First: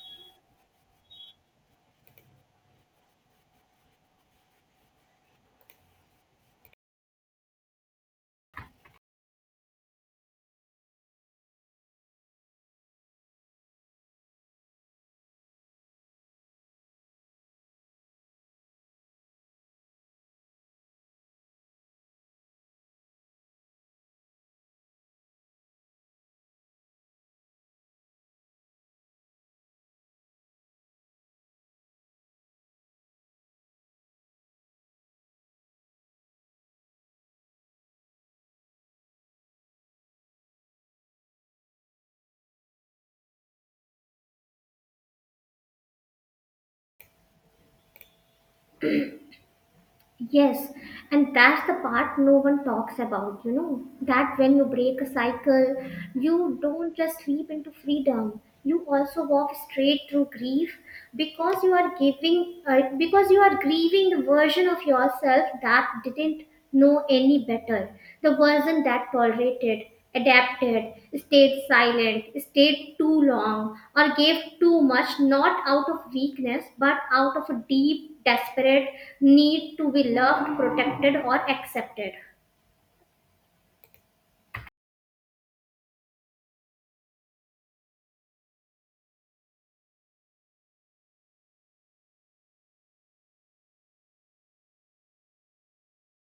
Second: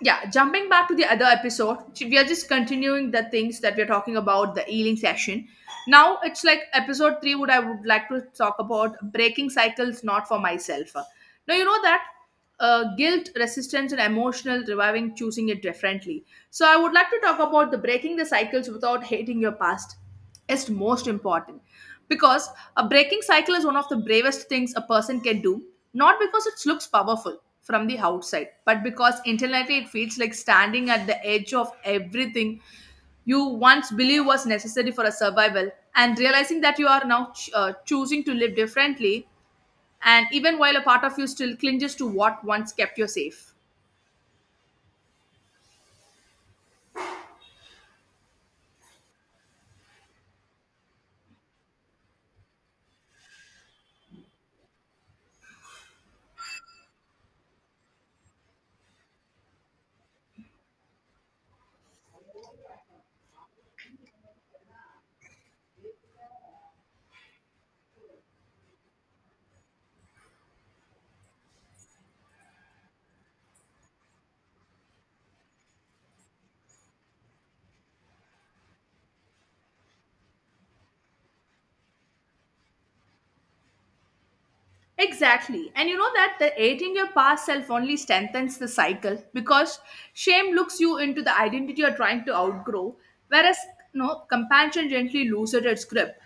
Yeah, jumping back to the other episode, we are just continuing the things that we're talking about, the healing session. Now it's like episode 3. Would i would like to talk about breaking cycles, not for myself. Now you know that guilt, resistance and emotional reviving, choosing it differently. So I would like to talk about the breaking the cycles without hating your past is most important. Because a breaking cycle is one of the bravest things a person can do, not because it looks powerful from the outside, but because internally it feels like standing at the edge of everything you once believed was necessary for a survival. And realizing that you are now choosing to live differently, and even while a part of you still clinges to what once kept you safe. Yes, and that's the part no one talks about, you know, that when you break a cycle, you don't just leap into freedom. You also walk straight through grief because because you are grieving the version of yourself that didn't know any better. The version that tolerated, adapted, stayed silent, stayed too long, or gave too much, not out of weakness, but out of a deep, desperate need to be loved, protected, or accepted. Exactly. And you know that the hating your past self only strengthens the cycle because shame looks you into the identity you're trying to outgrow, whereas no compassion gently loses its grip.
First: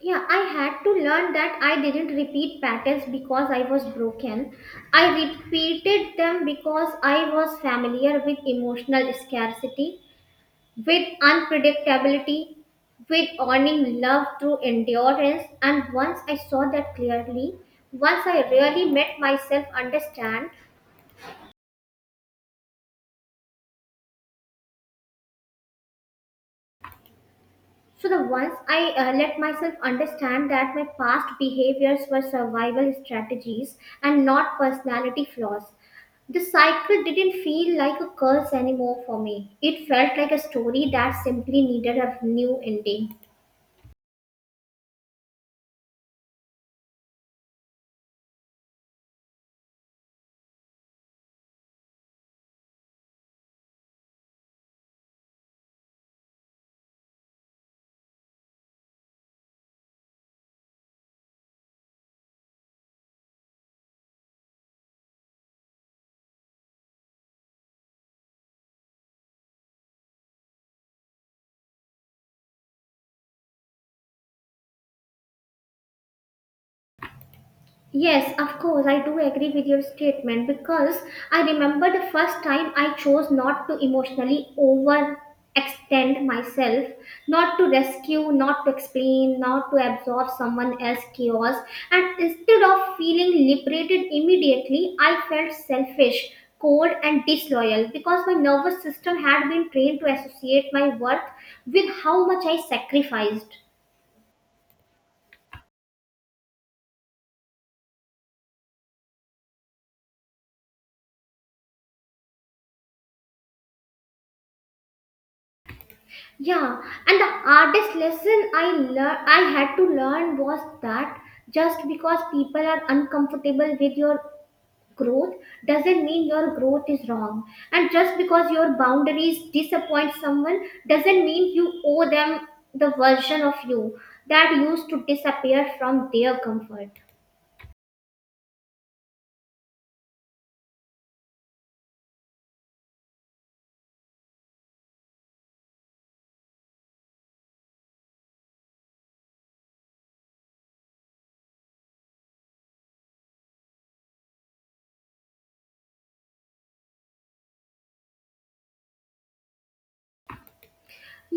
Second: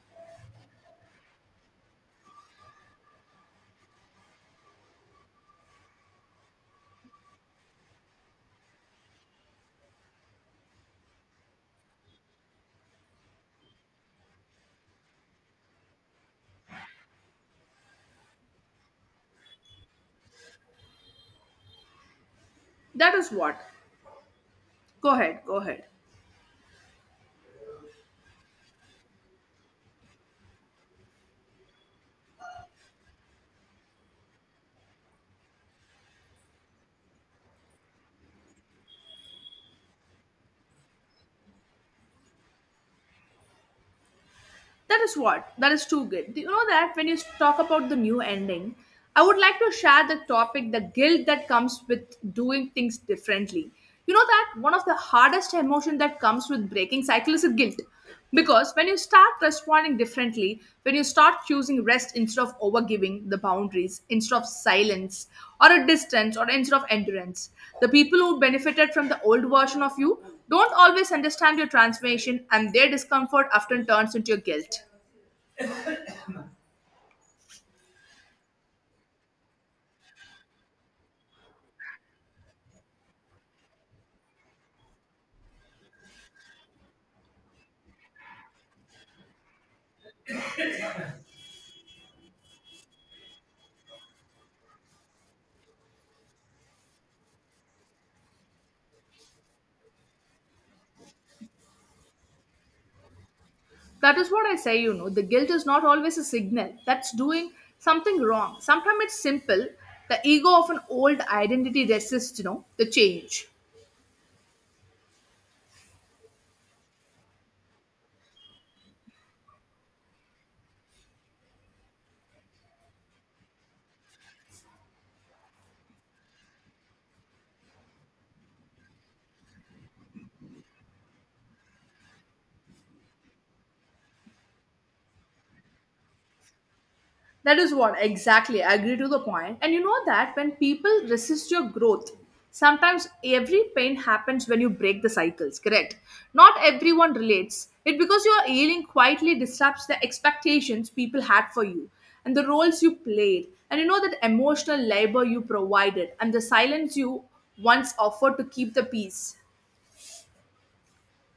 Yeah, I had to learn that I didn't repeat patterns because I was broken. I repeated them because I was familiar with emotional scarcity, with unpredictability, with earning love through endurance, and once I saw that clearly, once I really made myself understand. That is what. Go ahead, go ahead. So the once I let myself understand that my past behaviors were survival strategies and not personality flaws, the cycle didn't feel like a curse anymore for me. It felt like a story that simply needed a new ending. That is what? That is too good. Do you know that when you talk about the new ending, I would like to share the topic the guilt that comes with doing things differently. You know that one of the hardest emotion that comes with breaking cycle is a guilt. Because when you start responding differently, when you start choosing rest instead of overgiving the boundaries, instead of silence or a distance or instead of endurance, the people who benefited from the old version of you don't always understand your transformation, and their discomfort often turns into your guilt. Yes, of course, I do agree with your statement because I remember the first time I chose not to emotionally overextend myself, not to rescue, not to explain, not to absorb someone else's chaos. And instead of feeling liberated immediately, I felt selfish, cold, and disloyal because my nervous system had been trained to associate my worth with how much I sacrificed. That is what I say. You know, the guilt is not always a signal that's doing something wrong. Sometimes it's simple. The ego of an old identity resists, you know, the change. Yeah, and the hardest lesson I had to learn was that just because people are uncomfortable with your growth doesn't mean your growth is wrong. And just because your boundaries disappoint someone doesn't mean you owe them the version of you that used to disappear from their comfort. That is what exactly. I agree to the point. And you know that when people resist your growth, sometimes every pain happens when you break the cycles, correct? Not everyone relates. It because your ailing quietly disrupts the expectations people had for you and the roles you played. And you know that emotional labor you provided and the silence you once offered to keep the peace.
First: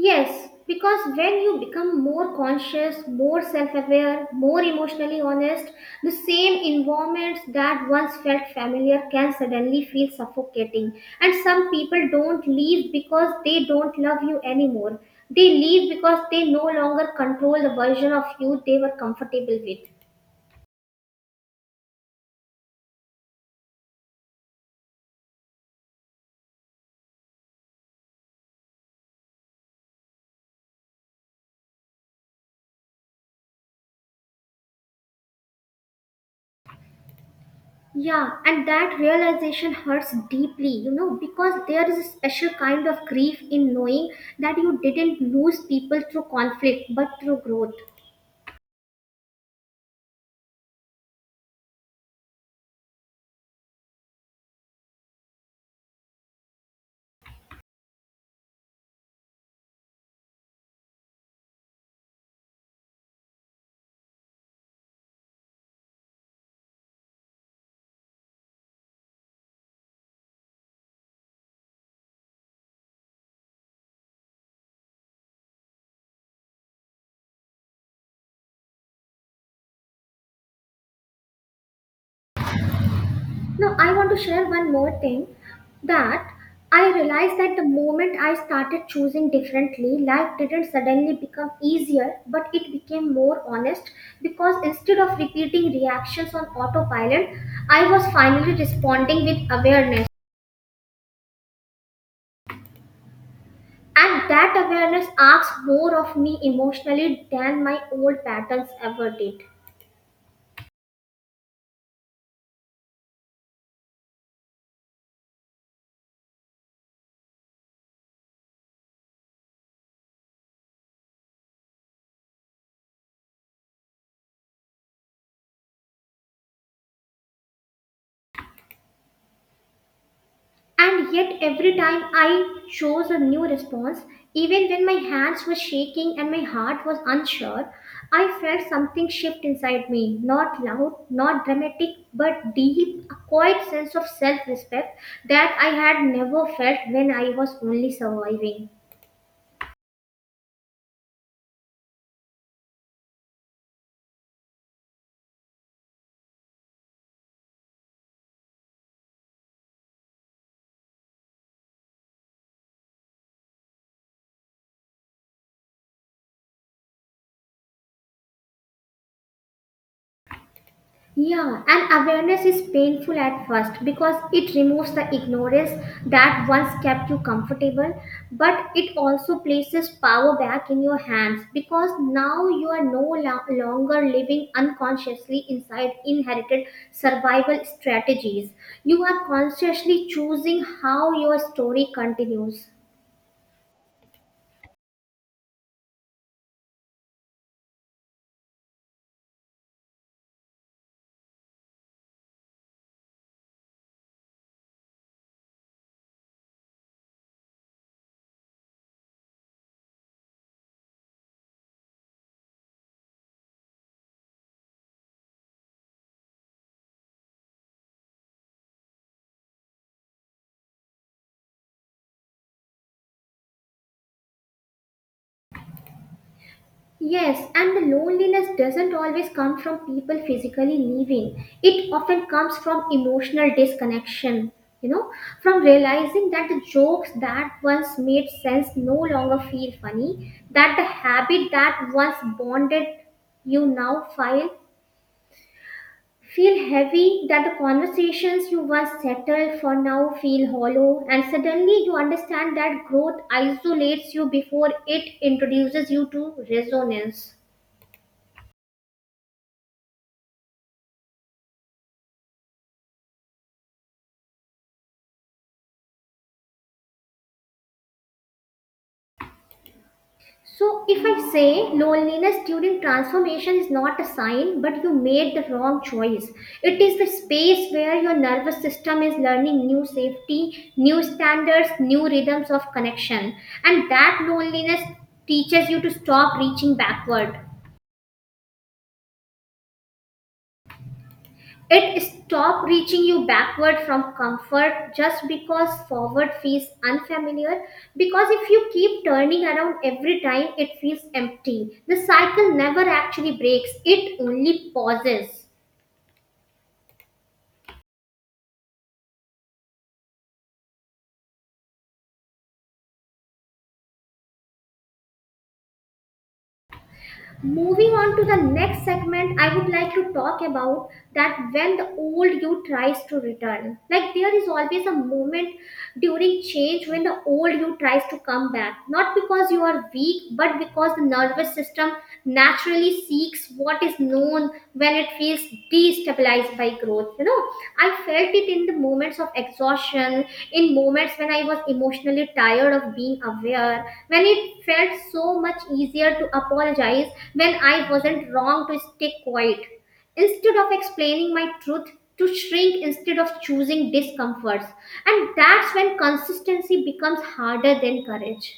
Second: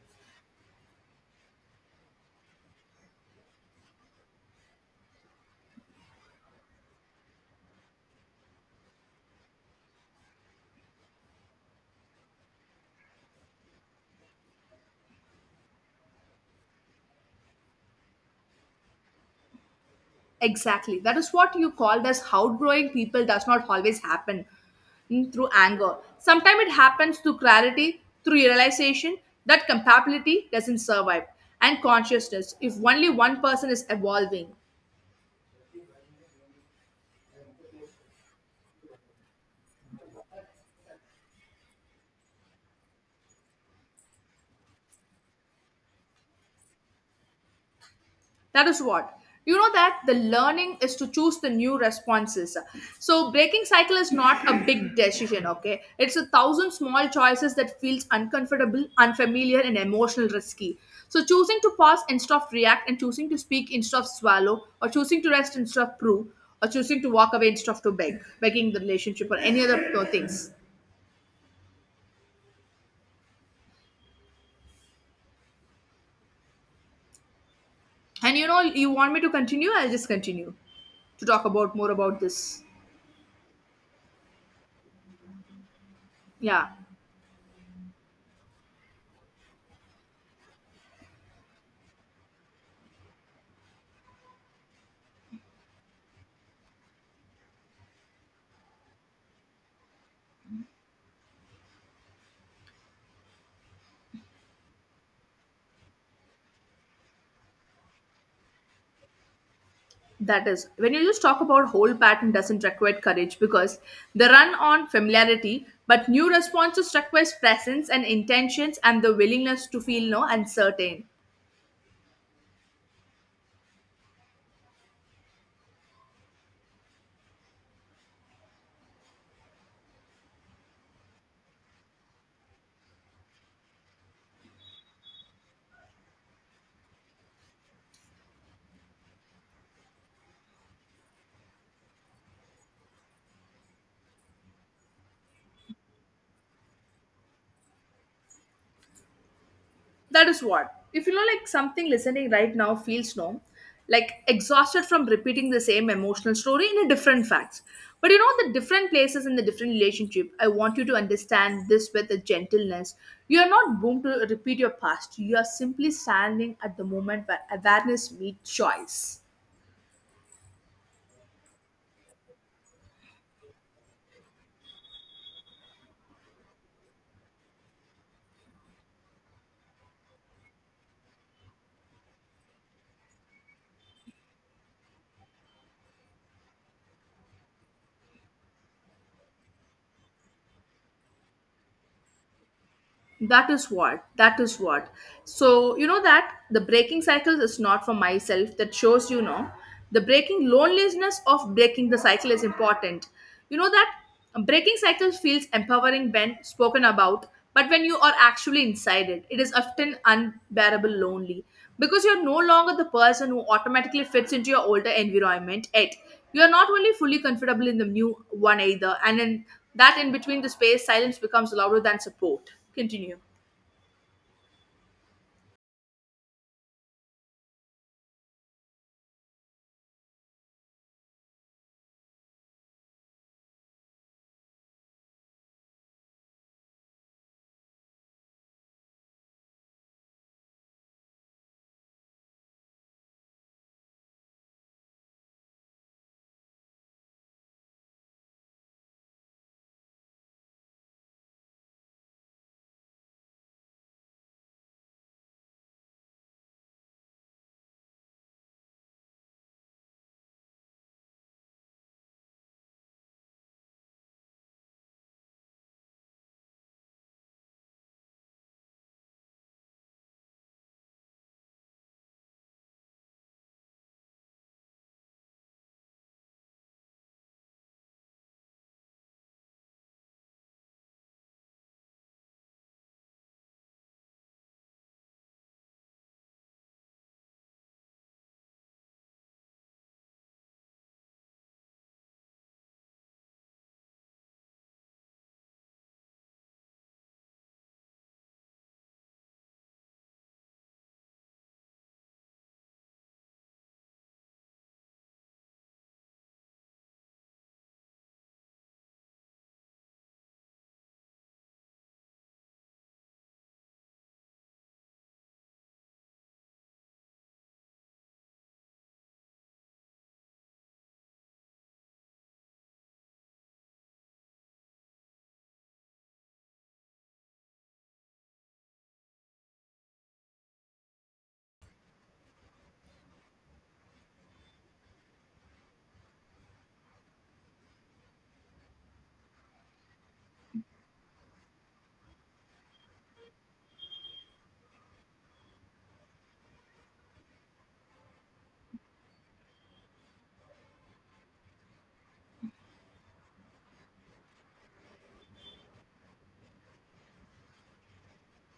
Yes, because when you become more conscious, more self aware, more emotionally honest, the same environments that once felt familiar can suddenly feel suffocating. And some people don't leave because they don't love you anymore. They leave because they no longer control the version of you they were comfortable with. Exactly. That is what you called as outgrowing people does not always happen through anger. Sometimes it happens through clarity, through realization that compatibility doesn't survive, and consciousness if only one person is evolving. Yeah, and that realization hurts deeply, you know, because there is a special kind of grief in knowing that you didn't lose people through conflict but through growth. That is what. You know that the learning is to choose the new responses. So breaking cycle is not a big decision, okay? It's a thousand small choices that feels uncomfortable, unfamiliar, and emotional risky. So choosing to pause instead of react, and choosing to speak instead of swallow, or choosing to rest instead of prove, or choosing to walk away instead of to beg, begging the relationship or any other things. And you know, you want me to continue? I'll just continue to talk about more about this. Now, I want to share one more thing, that Yeah. I realized that the moment I started choosing differently, life didn't suddenly become easier, but it became more honest because instead of repeating reactions on autopilot, I was finally responding with awareness. And that awareness asks more of me emotionally than my old patterns ever did. That is, when you just talk about whole pattern doesn't require courage because they run on familiarity, but new responses requires presence and intentions and the willingness to feel no uncertain. And yet, every time I chose a new response, even when my hands were shaking and my heart was unsure, I felt something shift inside me. Not loud, not dramatic, but deep, a quiet sense of self respect that I had never felt when I was only surviving. That is what. If you know, like something listening right now feels no, like exhausted from repeating the same emotional story in a different facts. But you know, the different places and the different relationship, I want you to understand this with a gentleness. You are not bound to repeat your past. You are simply standing at the moment where awareness meets choice. Yeah, and awareness is painful at first because it removes the ignorance that once kept you comfortable, but it also places power back in your hands because now you are no longer living unconsciously inside inherited survival strategies. You are consciously choosing how your story continues. That is what. That is what. So, you know that the breaking cycle is not for myself. That shows, you know, the breaking loneliness of breaking the cycle is important. You know that breaking cycle feels empowering when spoken about, but when you are actually inside it, it is often unbearable lonely, because you're no longer the person who automatically fits into your older environment. Yet you are not only fully comfortable in the new one either, and in that in between the space, silence becomes louder than support. Continue. Yes, and the loneliness doesn't always come from people physically leaving. It often comes from emotional disconnection, you know, from realizing that the jokes that once made sense no longer feel funny, that the habit that once bonded you now file feel heavy, that the conversations you once settled for now feel hollow, and suddenly you understand that growth isolates you before it introduces you to resonance. So, if I say loneliness during transformation is not a sign, but you made the wrong choice, it is the space where your nervous system is learning new safety, new standards, new rhythms of connection. And that loneliness teaches you to stop reaching backward. It stop reaching you backward from comfort just because forward feels unfamiliar. Because if you keep turning around every time, it feels empty. The cycle never actually breaks, it only pauses. Moving on to the next segment, I would like to talk about that when the old you tries to return, like there is always a moment during change when the old you tries to come back, not because you are weak but because the nervous system naturally seeks what is known when it feels destabilized by growth. You know, I felt it in the moments of exhaustion, in moments when I was emotionally tired of being aware, when it felt so much easier to apologize when I wasn't wrong, to stay quiet instead of explaining my truth, to shrink instead of choosing discomforts. And that's when consistency becomes harder than courage.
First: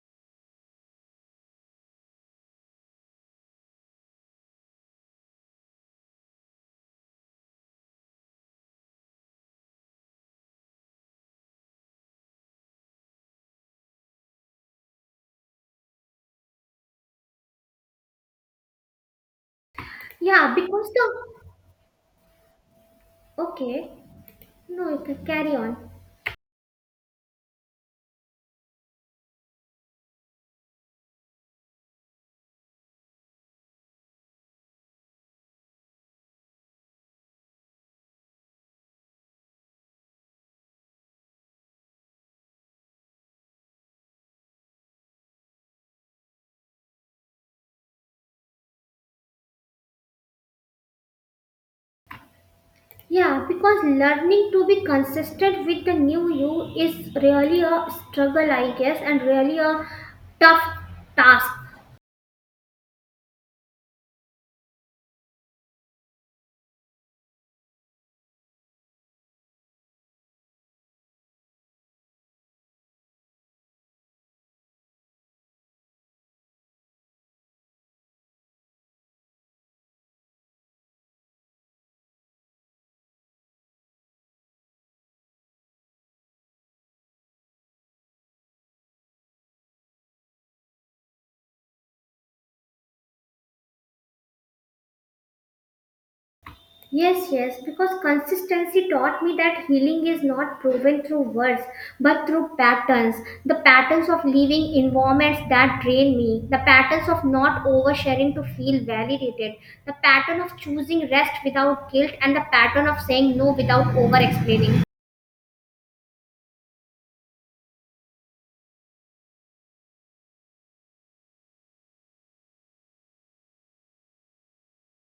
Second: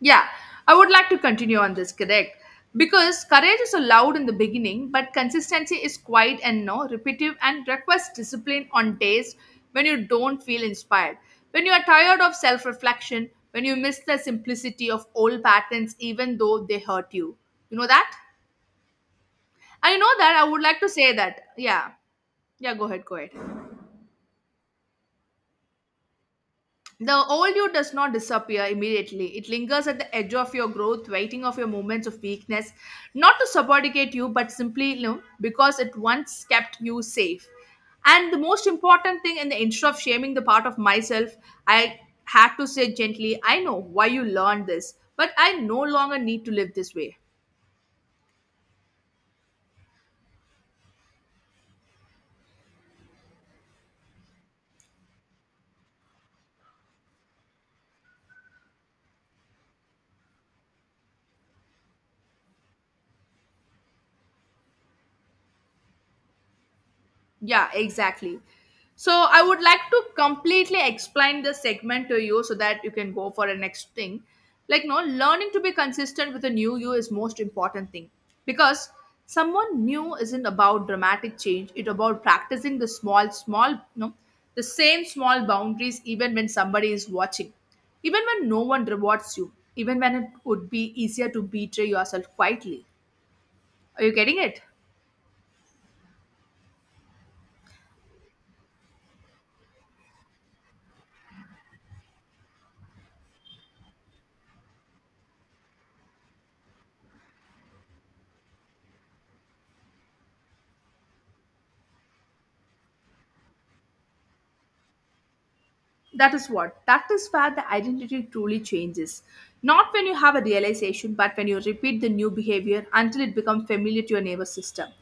Yeah, I would like to continue on this, correct? Because courage is allowed in the beginning, but consistency is quiet and no repetitive and requires discipline on days when you don't feel inspired. When you are tired of self reflection, when you miss the simplicity of old patterns, even though they hurt you. You know that? And you know that I Yeah, would like to because say the. that. Yeah. Yeah, go ahead, go ahead. Okay, no, you can carry on. The old you does not disappear immediately. It lingers at the edge of your growth, waiting of your moments of weakness, not to subordinate you, but simply, you know, because it once kept you safe. And the most important thing, in the instead of shaming the part of myself, I had to say gently, I know why you learned this, but I no longer need to live this way. Yeah, because learning to be consistent with the new you is really a struggle, I guess, and really a tough task. Yeah, exactly. So I would like to completely explain the segment to you so that you can go for the next thing. Like, no, learning to be consistent with a new you is most important thing because someone new isn't about dramatic change. It's about practicing the small, small, no, the same small boundaries even when somebody is watching, even when no one rewards you, even when it would be easier to betray yourself quietly. Are you getting it? Yes, yes, because consistency taught me that healing is not proven through words but through patterns. The patterns of leaving environments that drain me, the patterns of not oversharing to feel validated, the pattern of choosing rest without guilt, and the pattern of saying no without over explaining. That is what. That is where the identity truly changes. Not when you have a realization, but when you repeat the new behavior until it becomes familiar to your nervous system.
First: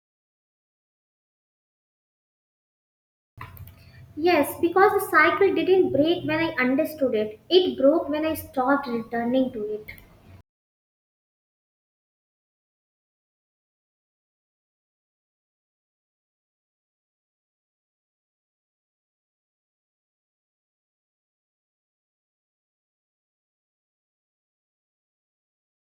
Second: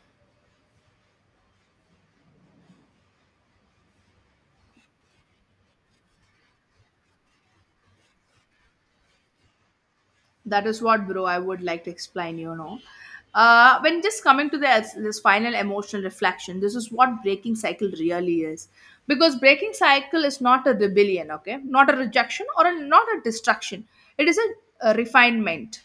Yes, because the cycle didn't break when I understood it. It broke when I stopped returning to it. That is what, bro, I would like to explain, you know. When just coming to this final emotional reflection, this is what breaking cycle really is. Because breaking cycle is not a rebellion, okay? Not a rejection or a, not a destruction. It is a refinement.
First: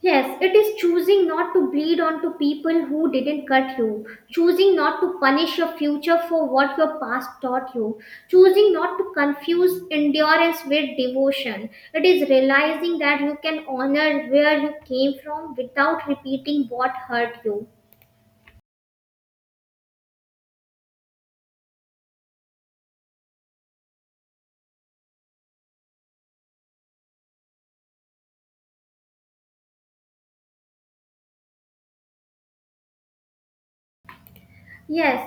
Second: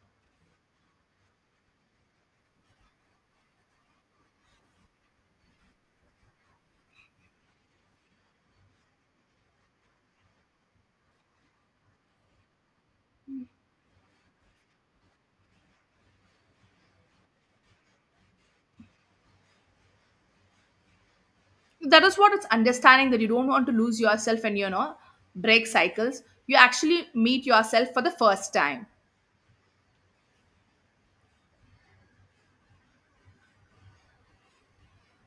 Yes, it is choosing not to bleed onto people who didn't cut you, choosing not to punish your future for what your past taught you, choosing not to confuse endurance with devotion. It is realizing that you can honor where you came from without repeating what hurt you. That is what. It's understanding that you don't want to lose yourself, and you know, break cycles, you actually meet yourself for the first time. Yes,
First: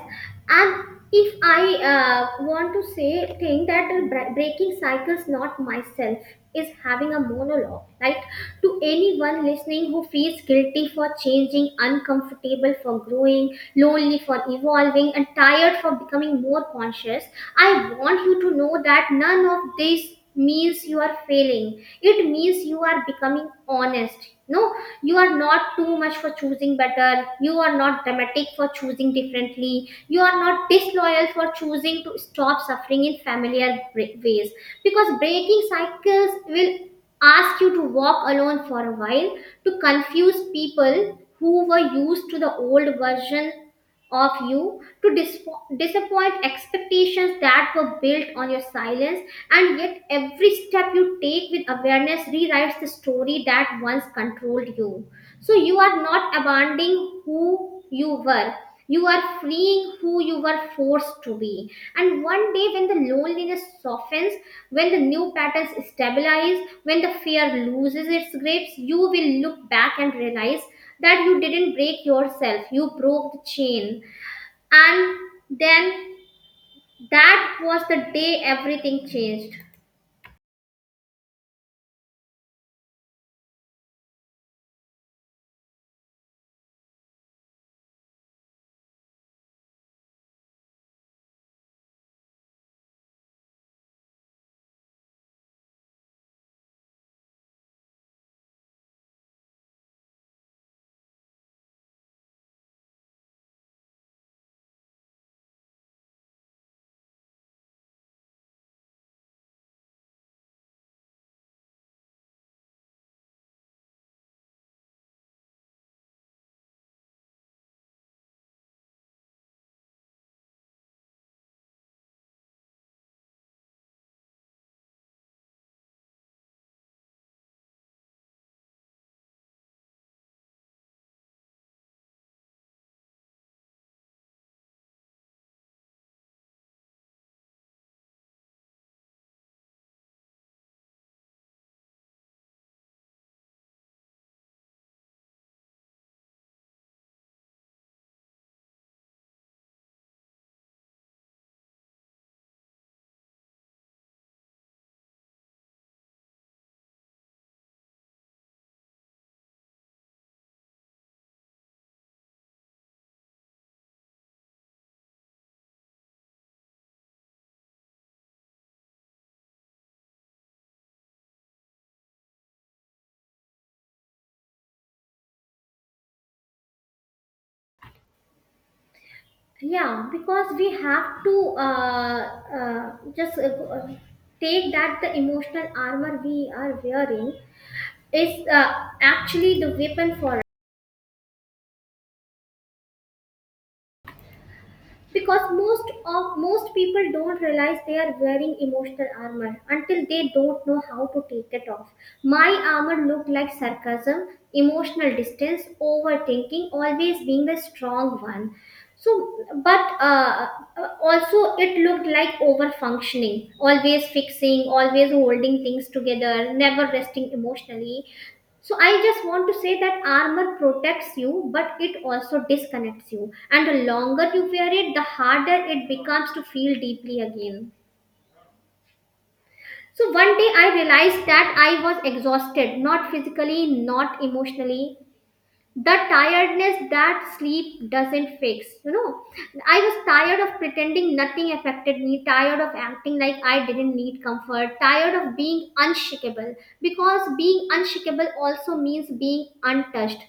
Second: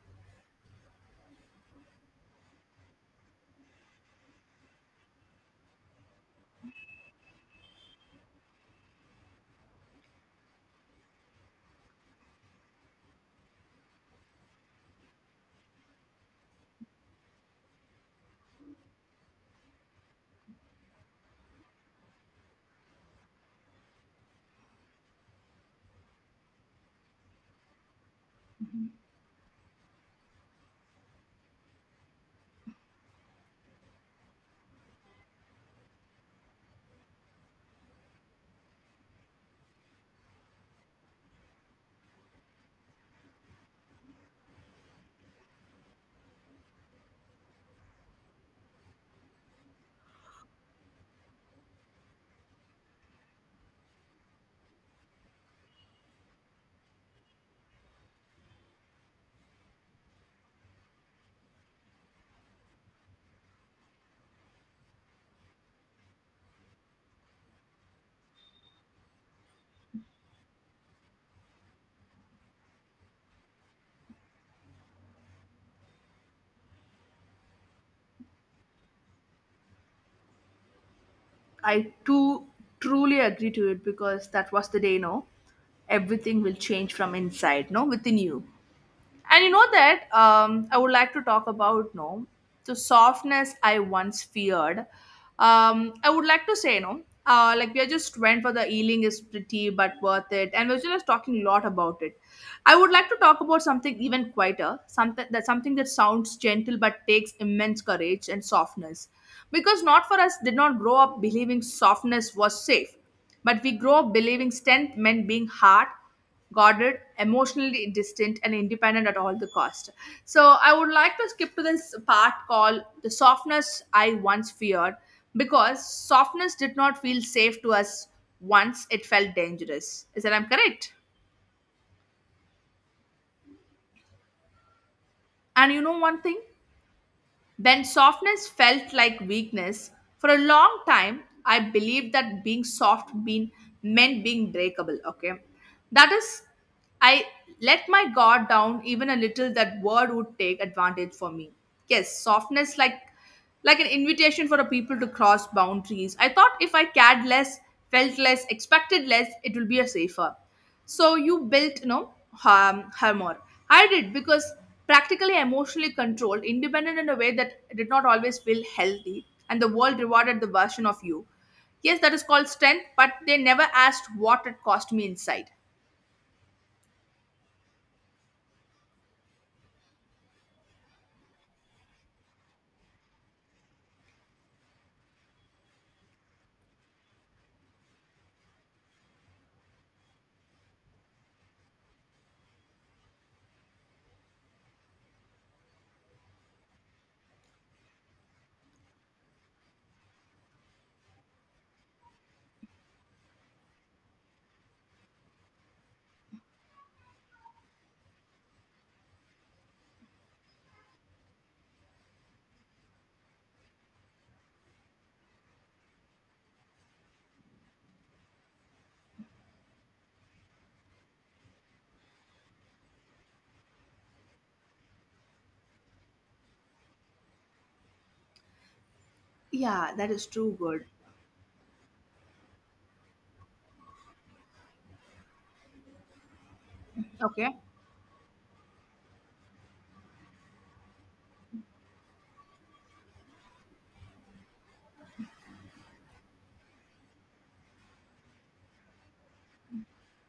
and if I want to say thing that breaking cycles, not myself, is having a monologue, right? To anyone listening who feels guilty for changing, uncomfortable for growing, lonely for evolving, and tired for becoming more conscious, I want you to know that none of this means you are failing. It means you are becoming honest. No, you are not too much for choosing better. You are not dramatic for choosing differently. You are not disloyal for choosing to stop suffering in familiar ways. Because breaking cycles will ask you to walk alone for a while, to confuse people who were used to the old version of you, to disappoint expectations that were built on your silence, and yet every step you take with awareness rewrites the story that once controlled you. So you are not abandoning who you were. You are freeing who you were forced to be. And one day, when the loneliness softens, when the new patterns stabilize, when the fear loses its grips, you will look back and realize that you didn't break yourself, you broke the chain. And then that was the day everything changed. I too truly agree to it, because that was the day. No, everything will change from inside, no, within you. And you know that I would like to talk about no the softness I once feared. I would like to say no. Like we are just went for the healing is pretty but worth it, and we're just talking a lot about it. I would like to talk about something even quieter, something that sounds gentle but takes immense courage and softness, because not for us did not grow up believing softness was safe, but we grow up believing strength meant being hard, guarded, emotionally distant and independent at all the cost. So I would like to skip to this part called the softness I once feared, because softness did not feel safe to us. Once it felt dangerous. Is that I'm correct? And you know one thing? When softness felt like weakness, for a long time I believed that being soft mean, meant being breakable. Okay, that is, I let my guard down even a little. That word would take advantage for me. Yes, softness like an invitation for a people to cross boundaries. I thought if I cared less, felt less, expected less, it will be a safer. So you built, you know, harm, more. I did, because practically emotionally controlled, independent in a way that did not always feel healthy, and the world rewarded the version of you. Yes, that is called strength, but they never asked what it cost me inside. Yeah, because we have to just uh, take that the emotional armor we are wearing is actually the weapon for, because most people don't realize they are wearing emotional armor until they don't know how to take it off. My armor looked like sarcasm, emotional distance, overthinking, always being the strong one. So but also it looked like over functioning, always fixing, always holding things together, never resting emotionally. So I just want to say that armor protects you, but it also disconnects you. And the longer you wear it, the harder it becomes to feel deeply again. Yeah, So that is one day too I good. realized that I was exhausted, not physically, not emotionally, the tiredness that Okay. sleep doesn't fix, you know. I was tired of pretending nothing affected me, tired of acting like I didn't need comfort, tired of being unshakable, because being unshakable also means being untouched.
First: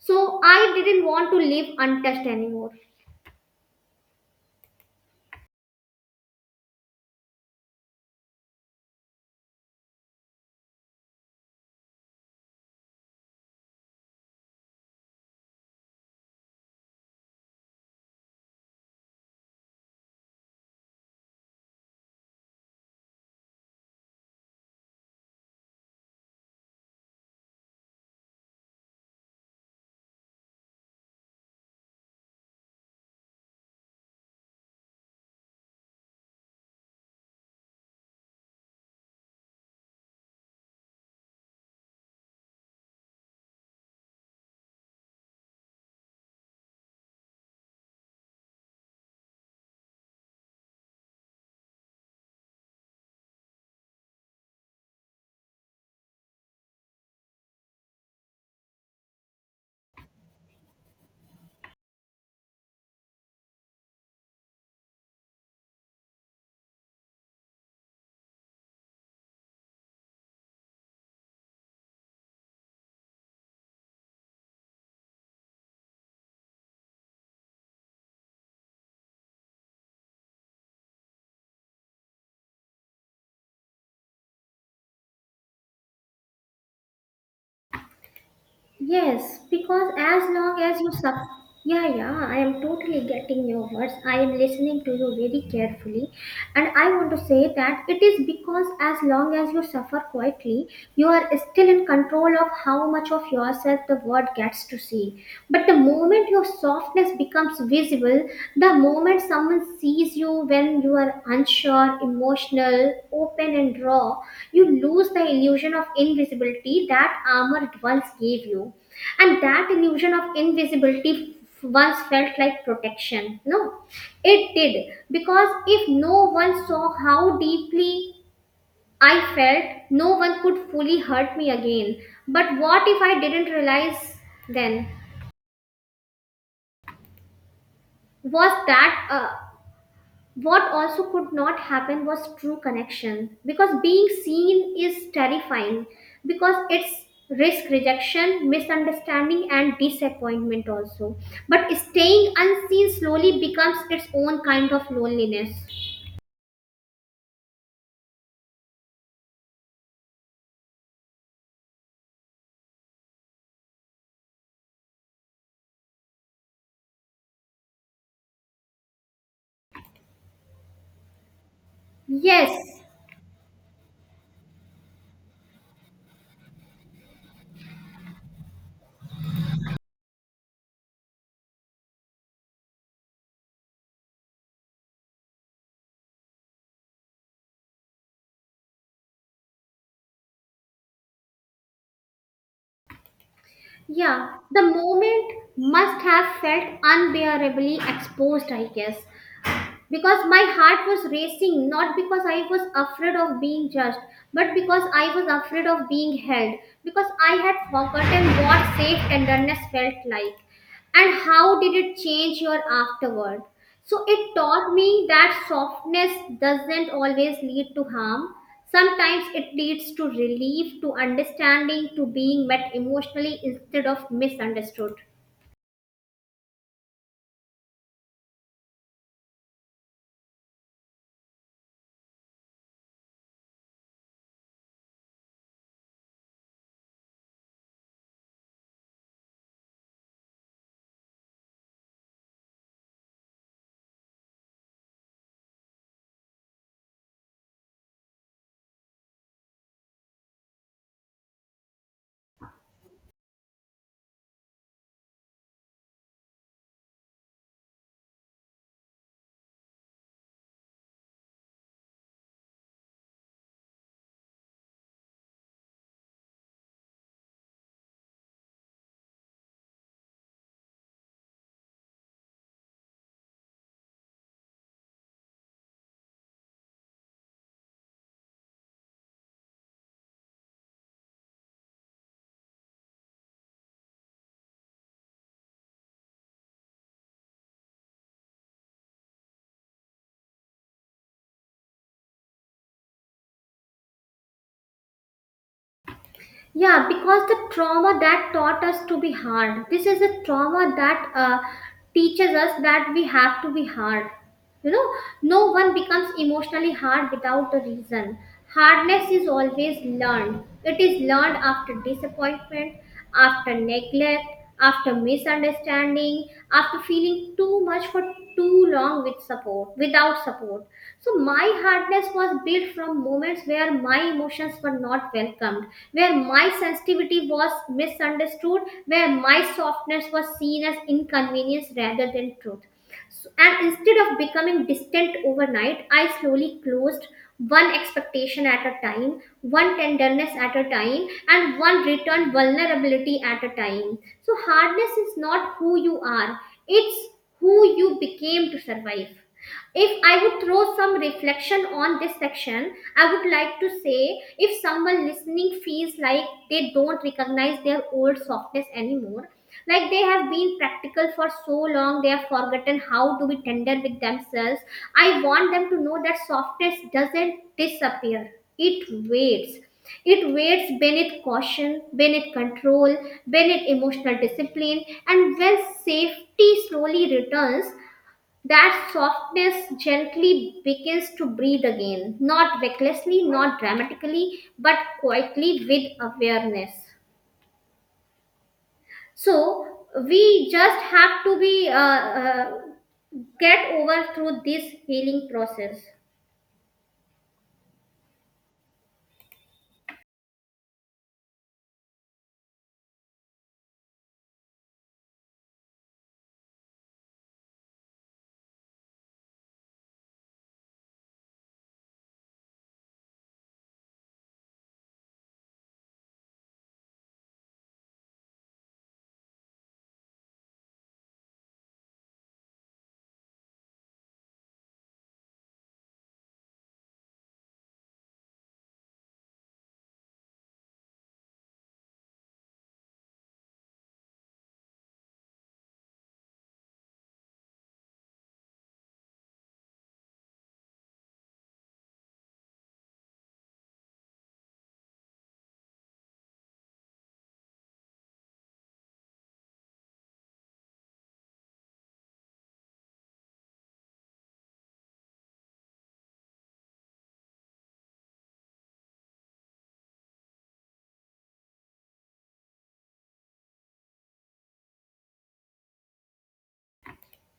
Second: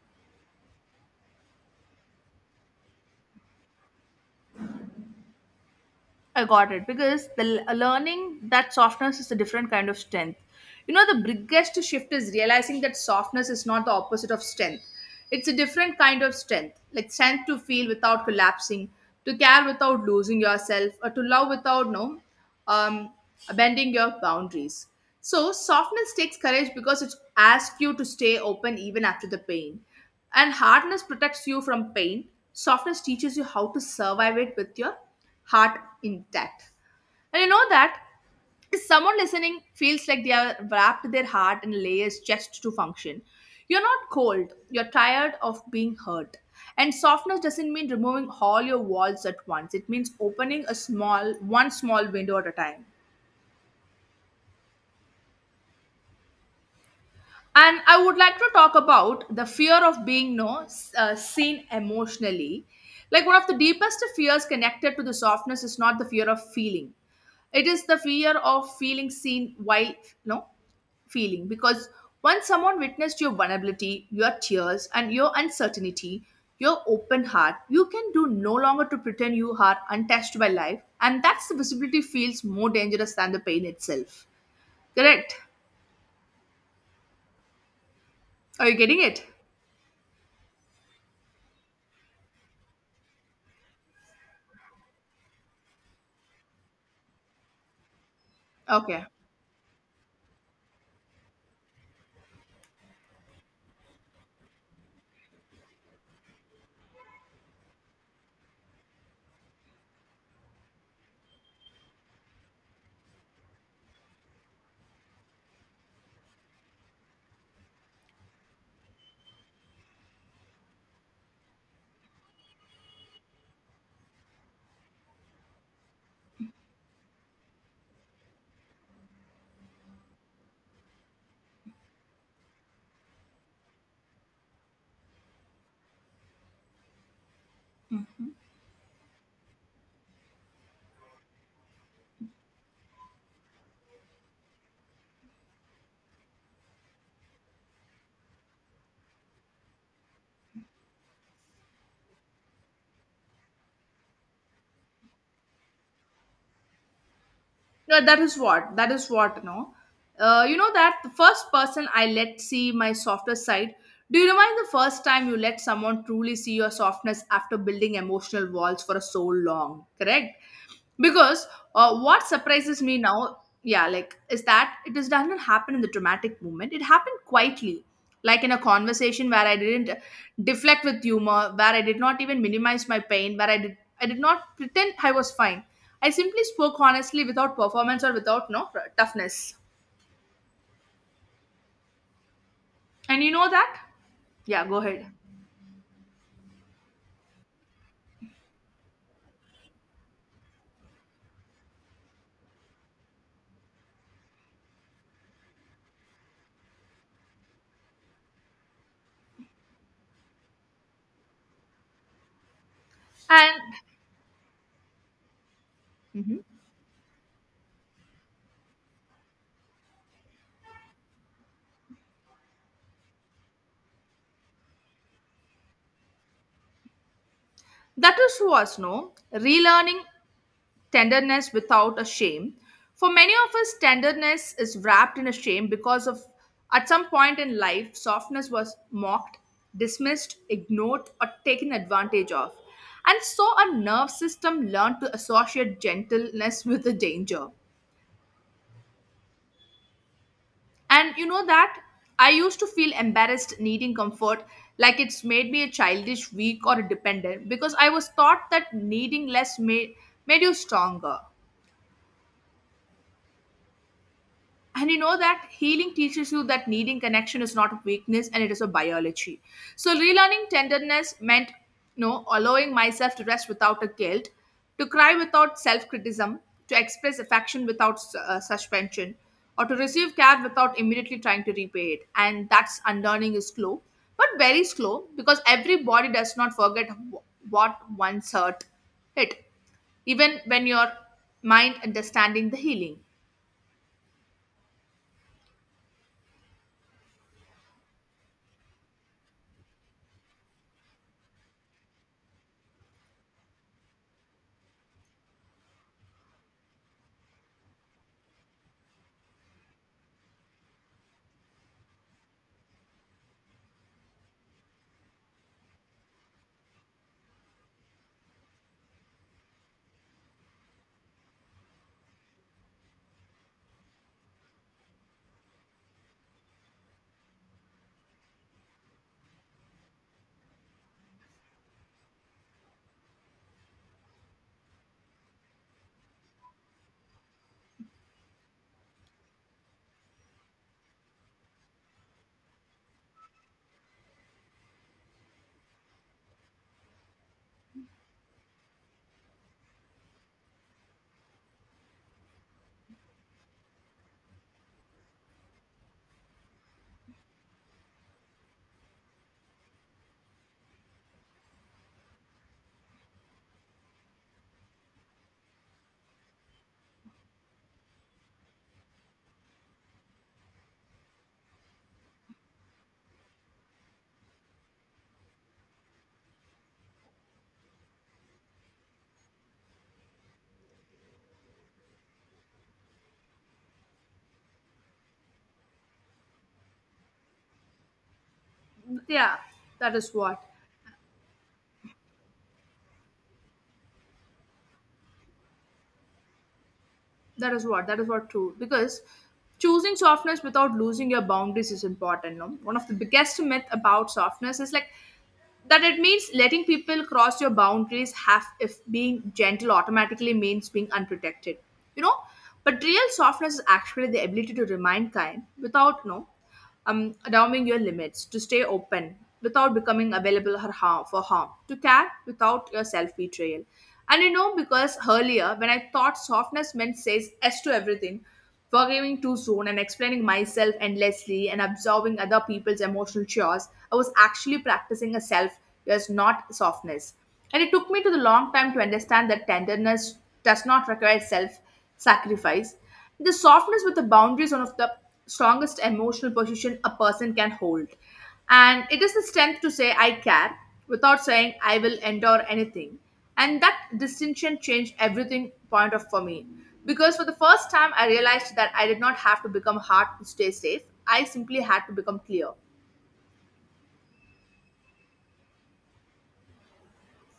So I didn't want to live untouched anymore. I got it, because the learning that softness is a different kind of strength. You know, the biggest shift is realizing that softness is not the opposite of strength. It's a different kind of strength, like strength to feel without collapsing, to care without losing yourself, or to love without no um, bending your boundaries. So softness takes courage because it asks you to stay open even after the pain, and hardness protects you from pain. Softness teaches you how to survive it with your heart intact. And you know that if someone listening feels like they have wrapped their heart in layers just to function, you're not cold, you're tired of being hurt. And softness doesn't mean removing all your walls at once. It means opening a small, one small window at a time. And I would like to talk about the fear of being no seen emotionally. Like one of the deepest fears connected to the softness is not the fear of feeling. It is the fear of feeling seen while no feeling, because once someone witnessed your vulnerability, your tears, and your uncertainty, your open heart, you can do no longer to pretend you are untouched by life, and that's the visibility feels more dangerous than the pain itself. Correct? Are you getting it? Yes, because as long as you sub Yeah, yeah, I am totally getting your words. I am listening to you very carefully, and I want to say that it is because as Okay. long as you suffer quietly, you are still in control of how much of yourself the world gets to see. But the moment your softness becomes visible, the moment someone sees you when you are unsure, emotional, open, and raw, you lose the illusion of invisibility that armor once gave you. And that illusion of invisibility once felt like protection. No, it did. Because if no one saw how deeply I felt, no one could fully hurt me again. But what if I didn't realize then? Was that What also could not happen was true connection, because being seen is terrifying, because it's risk rejection, misunderstanding, and disappointment also. But staying unseen slowly becomes its own kind of loneliness. No, that is what. That is what. No, you know that the first person I let see my softer side. Do you remind the first time you let someone truly see your softness after building emotional walls for so long? Correct. Because what Yes, surprises me now, yeah, like is that it does not happen in the dramatic moment. It happened quietly, like in a conversation where I didn't deflect with humor, where I did not even minimize my pain, where I did not pretend I was fine. I simply spoke honestly without performance or without no toughness. And you know that? yeah, the Yeah, go ahead. moment must have felt unbearably exposed, I guess, because my heart was racing, not because I was afraid of being judged but because I was afraid of being held, because I had forgotten what safe tenderness felt like. And how did it change your afterward? And So it taught me that softness mhm, doesn't always lead to harm. Sometimes it leads to relief, to understanding, to being met emotionally instead of misunderstood. that is was no relearning tenderness without a shame. For many of us, tenderness is wrapped in a shame because of at some point in life, softness was mocked, dismissed, ignored, or taken advantage of. And so our nerve system learned to associate gentleness with the danger. And you know that I used to feel embarrassed needing comfort, like it's made me a childish, weak, or a dependent, because I was taught that needing less made, made you stronger. And you know that healing teaches you that needing connection is not a weakness and it is a biology. So relearning tenderness meant, you know, allowing myself to rest without a guilt, to cry without self-criticism, to express affection without suspension, or to receive care without immediately trying to repay it. And that's unlearning is slow, but very slow because every body does not forget what once hurt it, even when your mind understanding the healing. Yeah, because the trauma that taught us to be hard, this is a trauma that teaches us that we have to be hard, you know. No one becomes emotionally hard without a reason. Hardness is always learned. It is learned after disappointment, after neglect, after misunderstanding, after feeling too much for too long with support without support. So my hardness was built from moments where my emotions were not welcomed, where my sensitivity was misunderstood, where my softness was seen as inconvenience rather than truth. And instead of becoming distant overnight, I slowly closed one expectation at a time, one tenderness at a time, and one return vulnerability at a time. So, hardness is not who you are, it's who you became to survive. If I would throw some reflection on this section, I would like to say if someone listening feels like they don't recognize their old softness anymore, like they have been practical for so long, they have forgotten how to be tender with themselves. I want them to know that softness doesn't disappear, it waits. It waits beneath caution, beneath control, beneath emotional discipline, and when safety slowly returns, that softness gently begins to breathe again, not recklessly, not dramatically, but quietly with awareness. Yeah, So that is what we just have to be uh, get over through this healing process. that is what that is what true. Because choosing softness without losing your boundaries is important. No, one of the biggest myth about softness is like that it means letting people cross your boundaries half, if being gentle automatically means being unprotected, you know. But real softness is actually the ability to remain kind without no allowing your limits to stay open, without becoming available for harm, to care without your self betrayal. And you know, because earlier when I thought softness meant says yes to everything, forgiving too soon and explaining myself endlessly and absorbing other people's emotional chores, I was actually practicing a self yes, not softness. And it took me to the long time to understand that tenderness does not require self sacrifice. The softness with the boundary is one of the strongest emotional position a person can hold. And it is the strength to say, I care, without saying, I will endure anything. And that distinction changed everything point of for me. Because for the first time, I realized that I did not have to become hard to stay safe. I simply had to become clear.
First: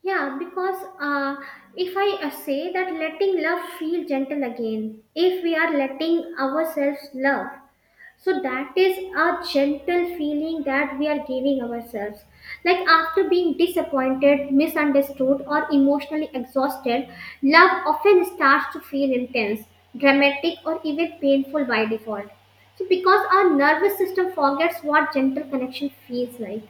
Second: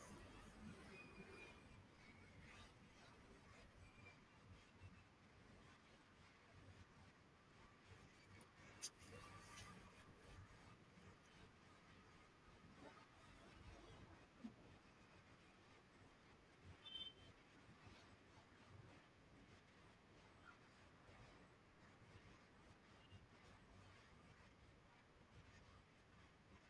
Yeah, because if I say that letting love feel gentle again, if we are letting ourselves love, so that is a gentle feeling that we are giving ourselves. Like after being disappointed, misunderstood, or emotionally exhausted, love often starts to feel intense, dramatic, or even painful by default. So because our nervous system forgets what gentle connection feels like.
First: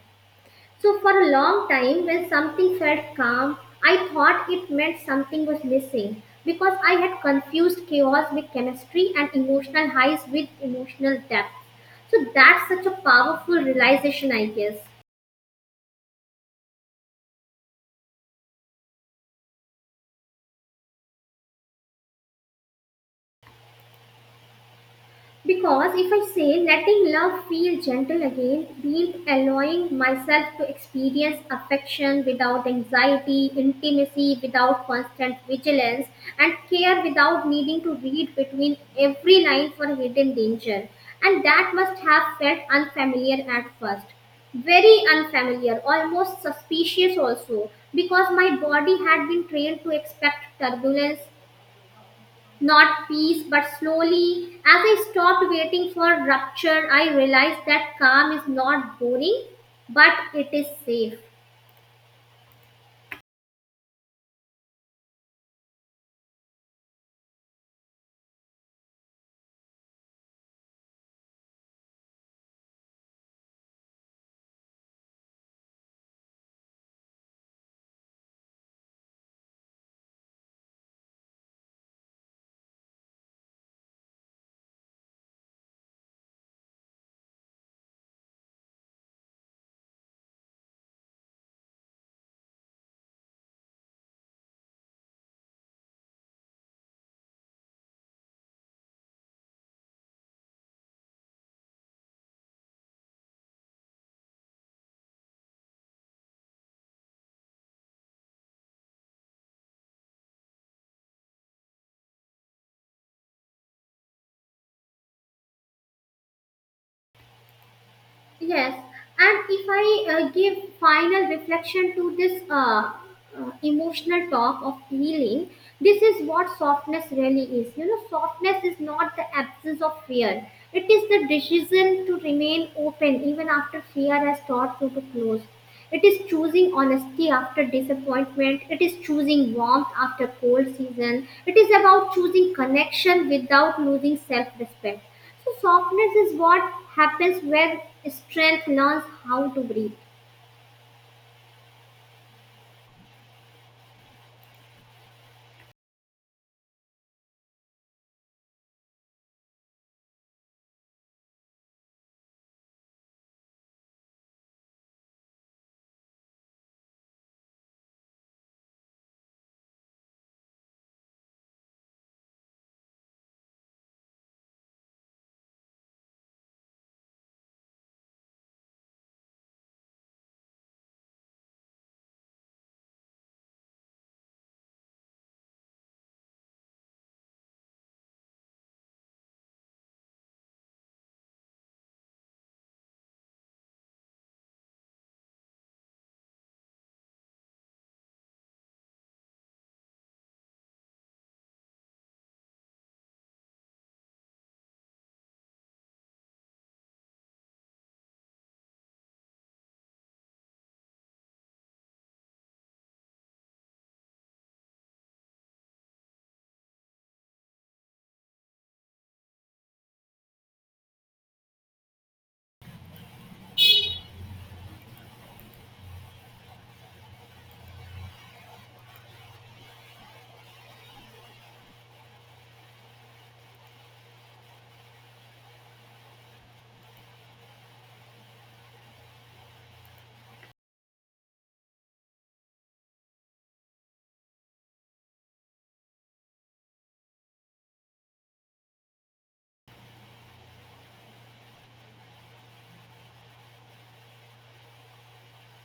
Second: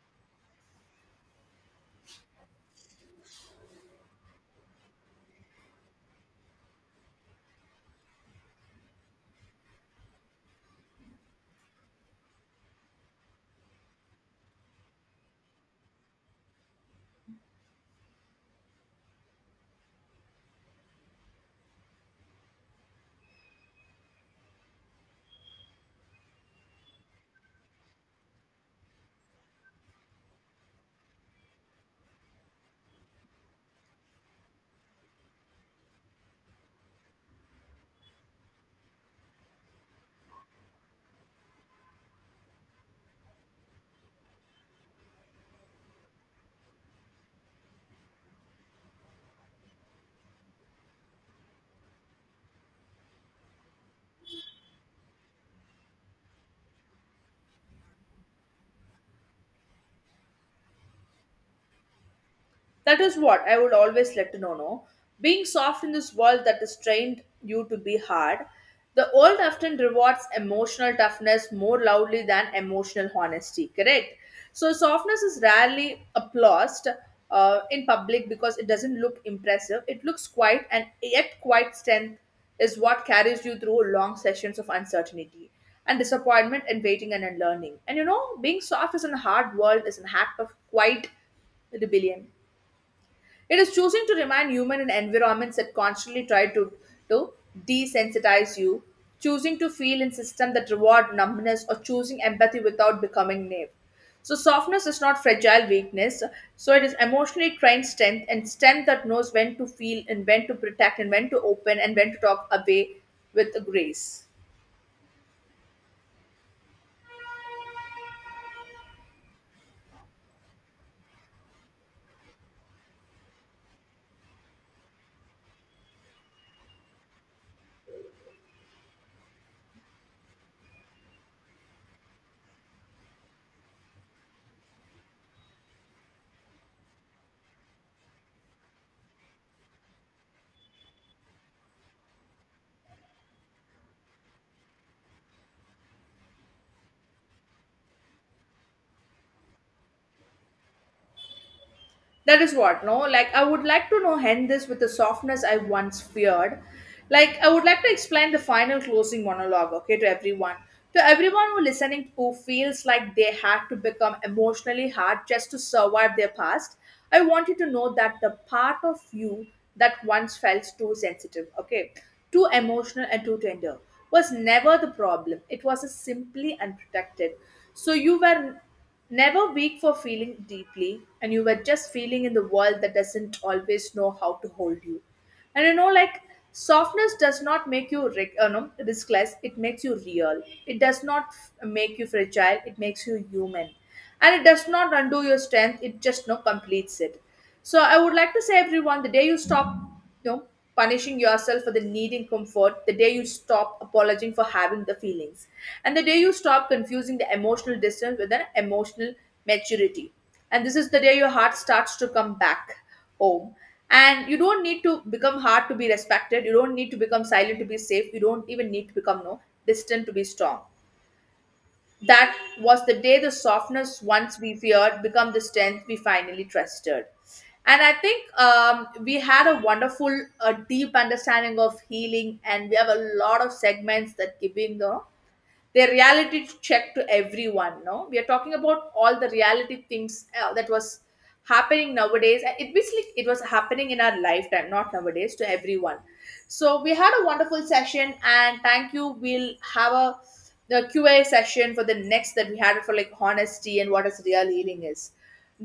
So, for a long time, when something felt calm, I thought it meant something was missing because I had confused chaos with chemistry and emotional highs with emotional depth. So, that's such a powerful realization, I guess. Because if I say letting love feel gentle again means allowing myself to experience affection without anxiety, intimacy without constant vigilance, and care without needing to read between every line for hidden danger. And that must have felt unfamiliar at first. Very unfamiliar, almost suspicious also, because my body had been trained to expect turbulence not peace, but slowly, as I stopped waiting for rupture, I realized that calm is not boring, but it is safe. That is what I would always let to know. No, being soft in this world that has trained you to be hard. The world often rewards emotional toughness more loudly than emotional honesty. Correct. So softness is rarely applauded in public because it doesn't look impressive. It looks quiet, and yet quiet strength is what carries you through long sessions of uncertainty and disappointment and waiting and unlearning. And you know, being soft is in a hard world is an act of quiet rebellion. It is choosing to remind human in environments that constantly try to desensitize you, choosing to feel in systems that reward numbness, or choosing empathy without becoming naive. So softness is not fragile weakness. So it is emotionally trained strength and strength that knows when to feel and when to protect and when to open and when to talk away with grace. Yes, and if I give final reflection to this emotional talk of healing, this is what softness really is. You know, softness is not the absence of fear. It is the decision to remain open even after fear has taught you to close. It is choosing honesty after disappointment. It is choosing warmth after cold season. It is about choosing connection without losing self respect. So softness is what happens when strength learns how to breathe. That is what, no? Like, I would like to know end this with the softness I once feared. Like, I would like to explain the final closing monologue, okay, to everyone. To everyone who listening who feels like they had to become emotionally hard just to survive their past, I want you to know that the part of you that once felt too sensitive, okay, too emotional and too tender was never the problem. It was a simply unprotected. So you were never weak for feeling deeply, and you were just feeling in the world that doesn't always know how to hold you. And you know, like softness does not make you ric- no, riskless, it makes you real. It does not make you fragile, it makes you human. And it does not undo your strength, it just no completes it. So I would like to say everyone, the day you stop, you know, punishing yourself for the needing comfort, the day you stop apologizing for having the feelings, and the day you stop confusing the emotional distance with an emotional maturity. And this is the day your heart starts to come back home. And you don't need to become hard to be respected. You don't need to become silent to be safe. You don't even need to become no distant to be strong. That was the day the softness once we feared become the strength we finally trusted. And I think we had a wonderful, deep understanding of healing, and we have a lot of segments that giving the their reality check to everyone. No, we are talking about all the reality things that was happening nowadays, and it basically it was happening in our lifetime, not nowadays, to everyone. So we had a wonderful session, and thank you. We'll have a the Q&A session for the next that we had for like honesty and what is real healing is.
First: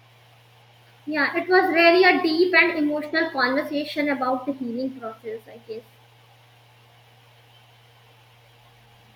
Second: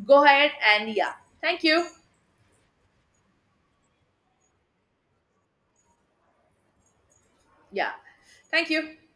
Go ahead. And yeah, Yeah, it thank was you. really a deep and emotional conversation about the healing process, I guess. Yeah, thank you.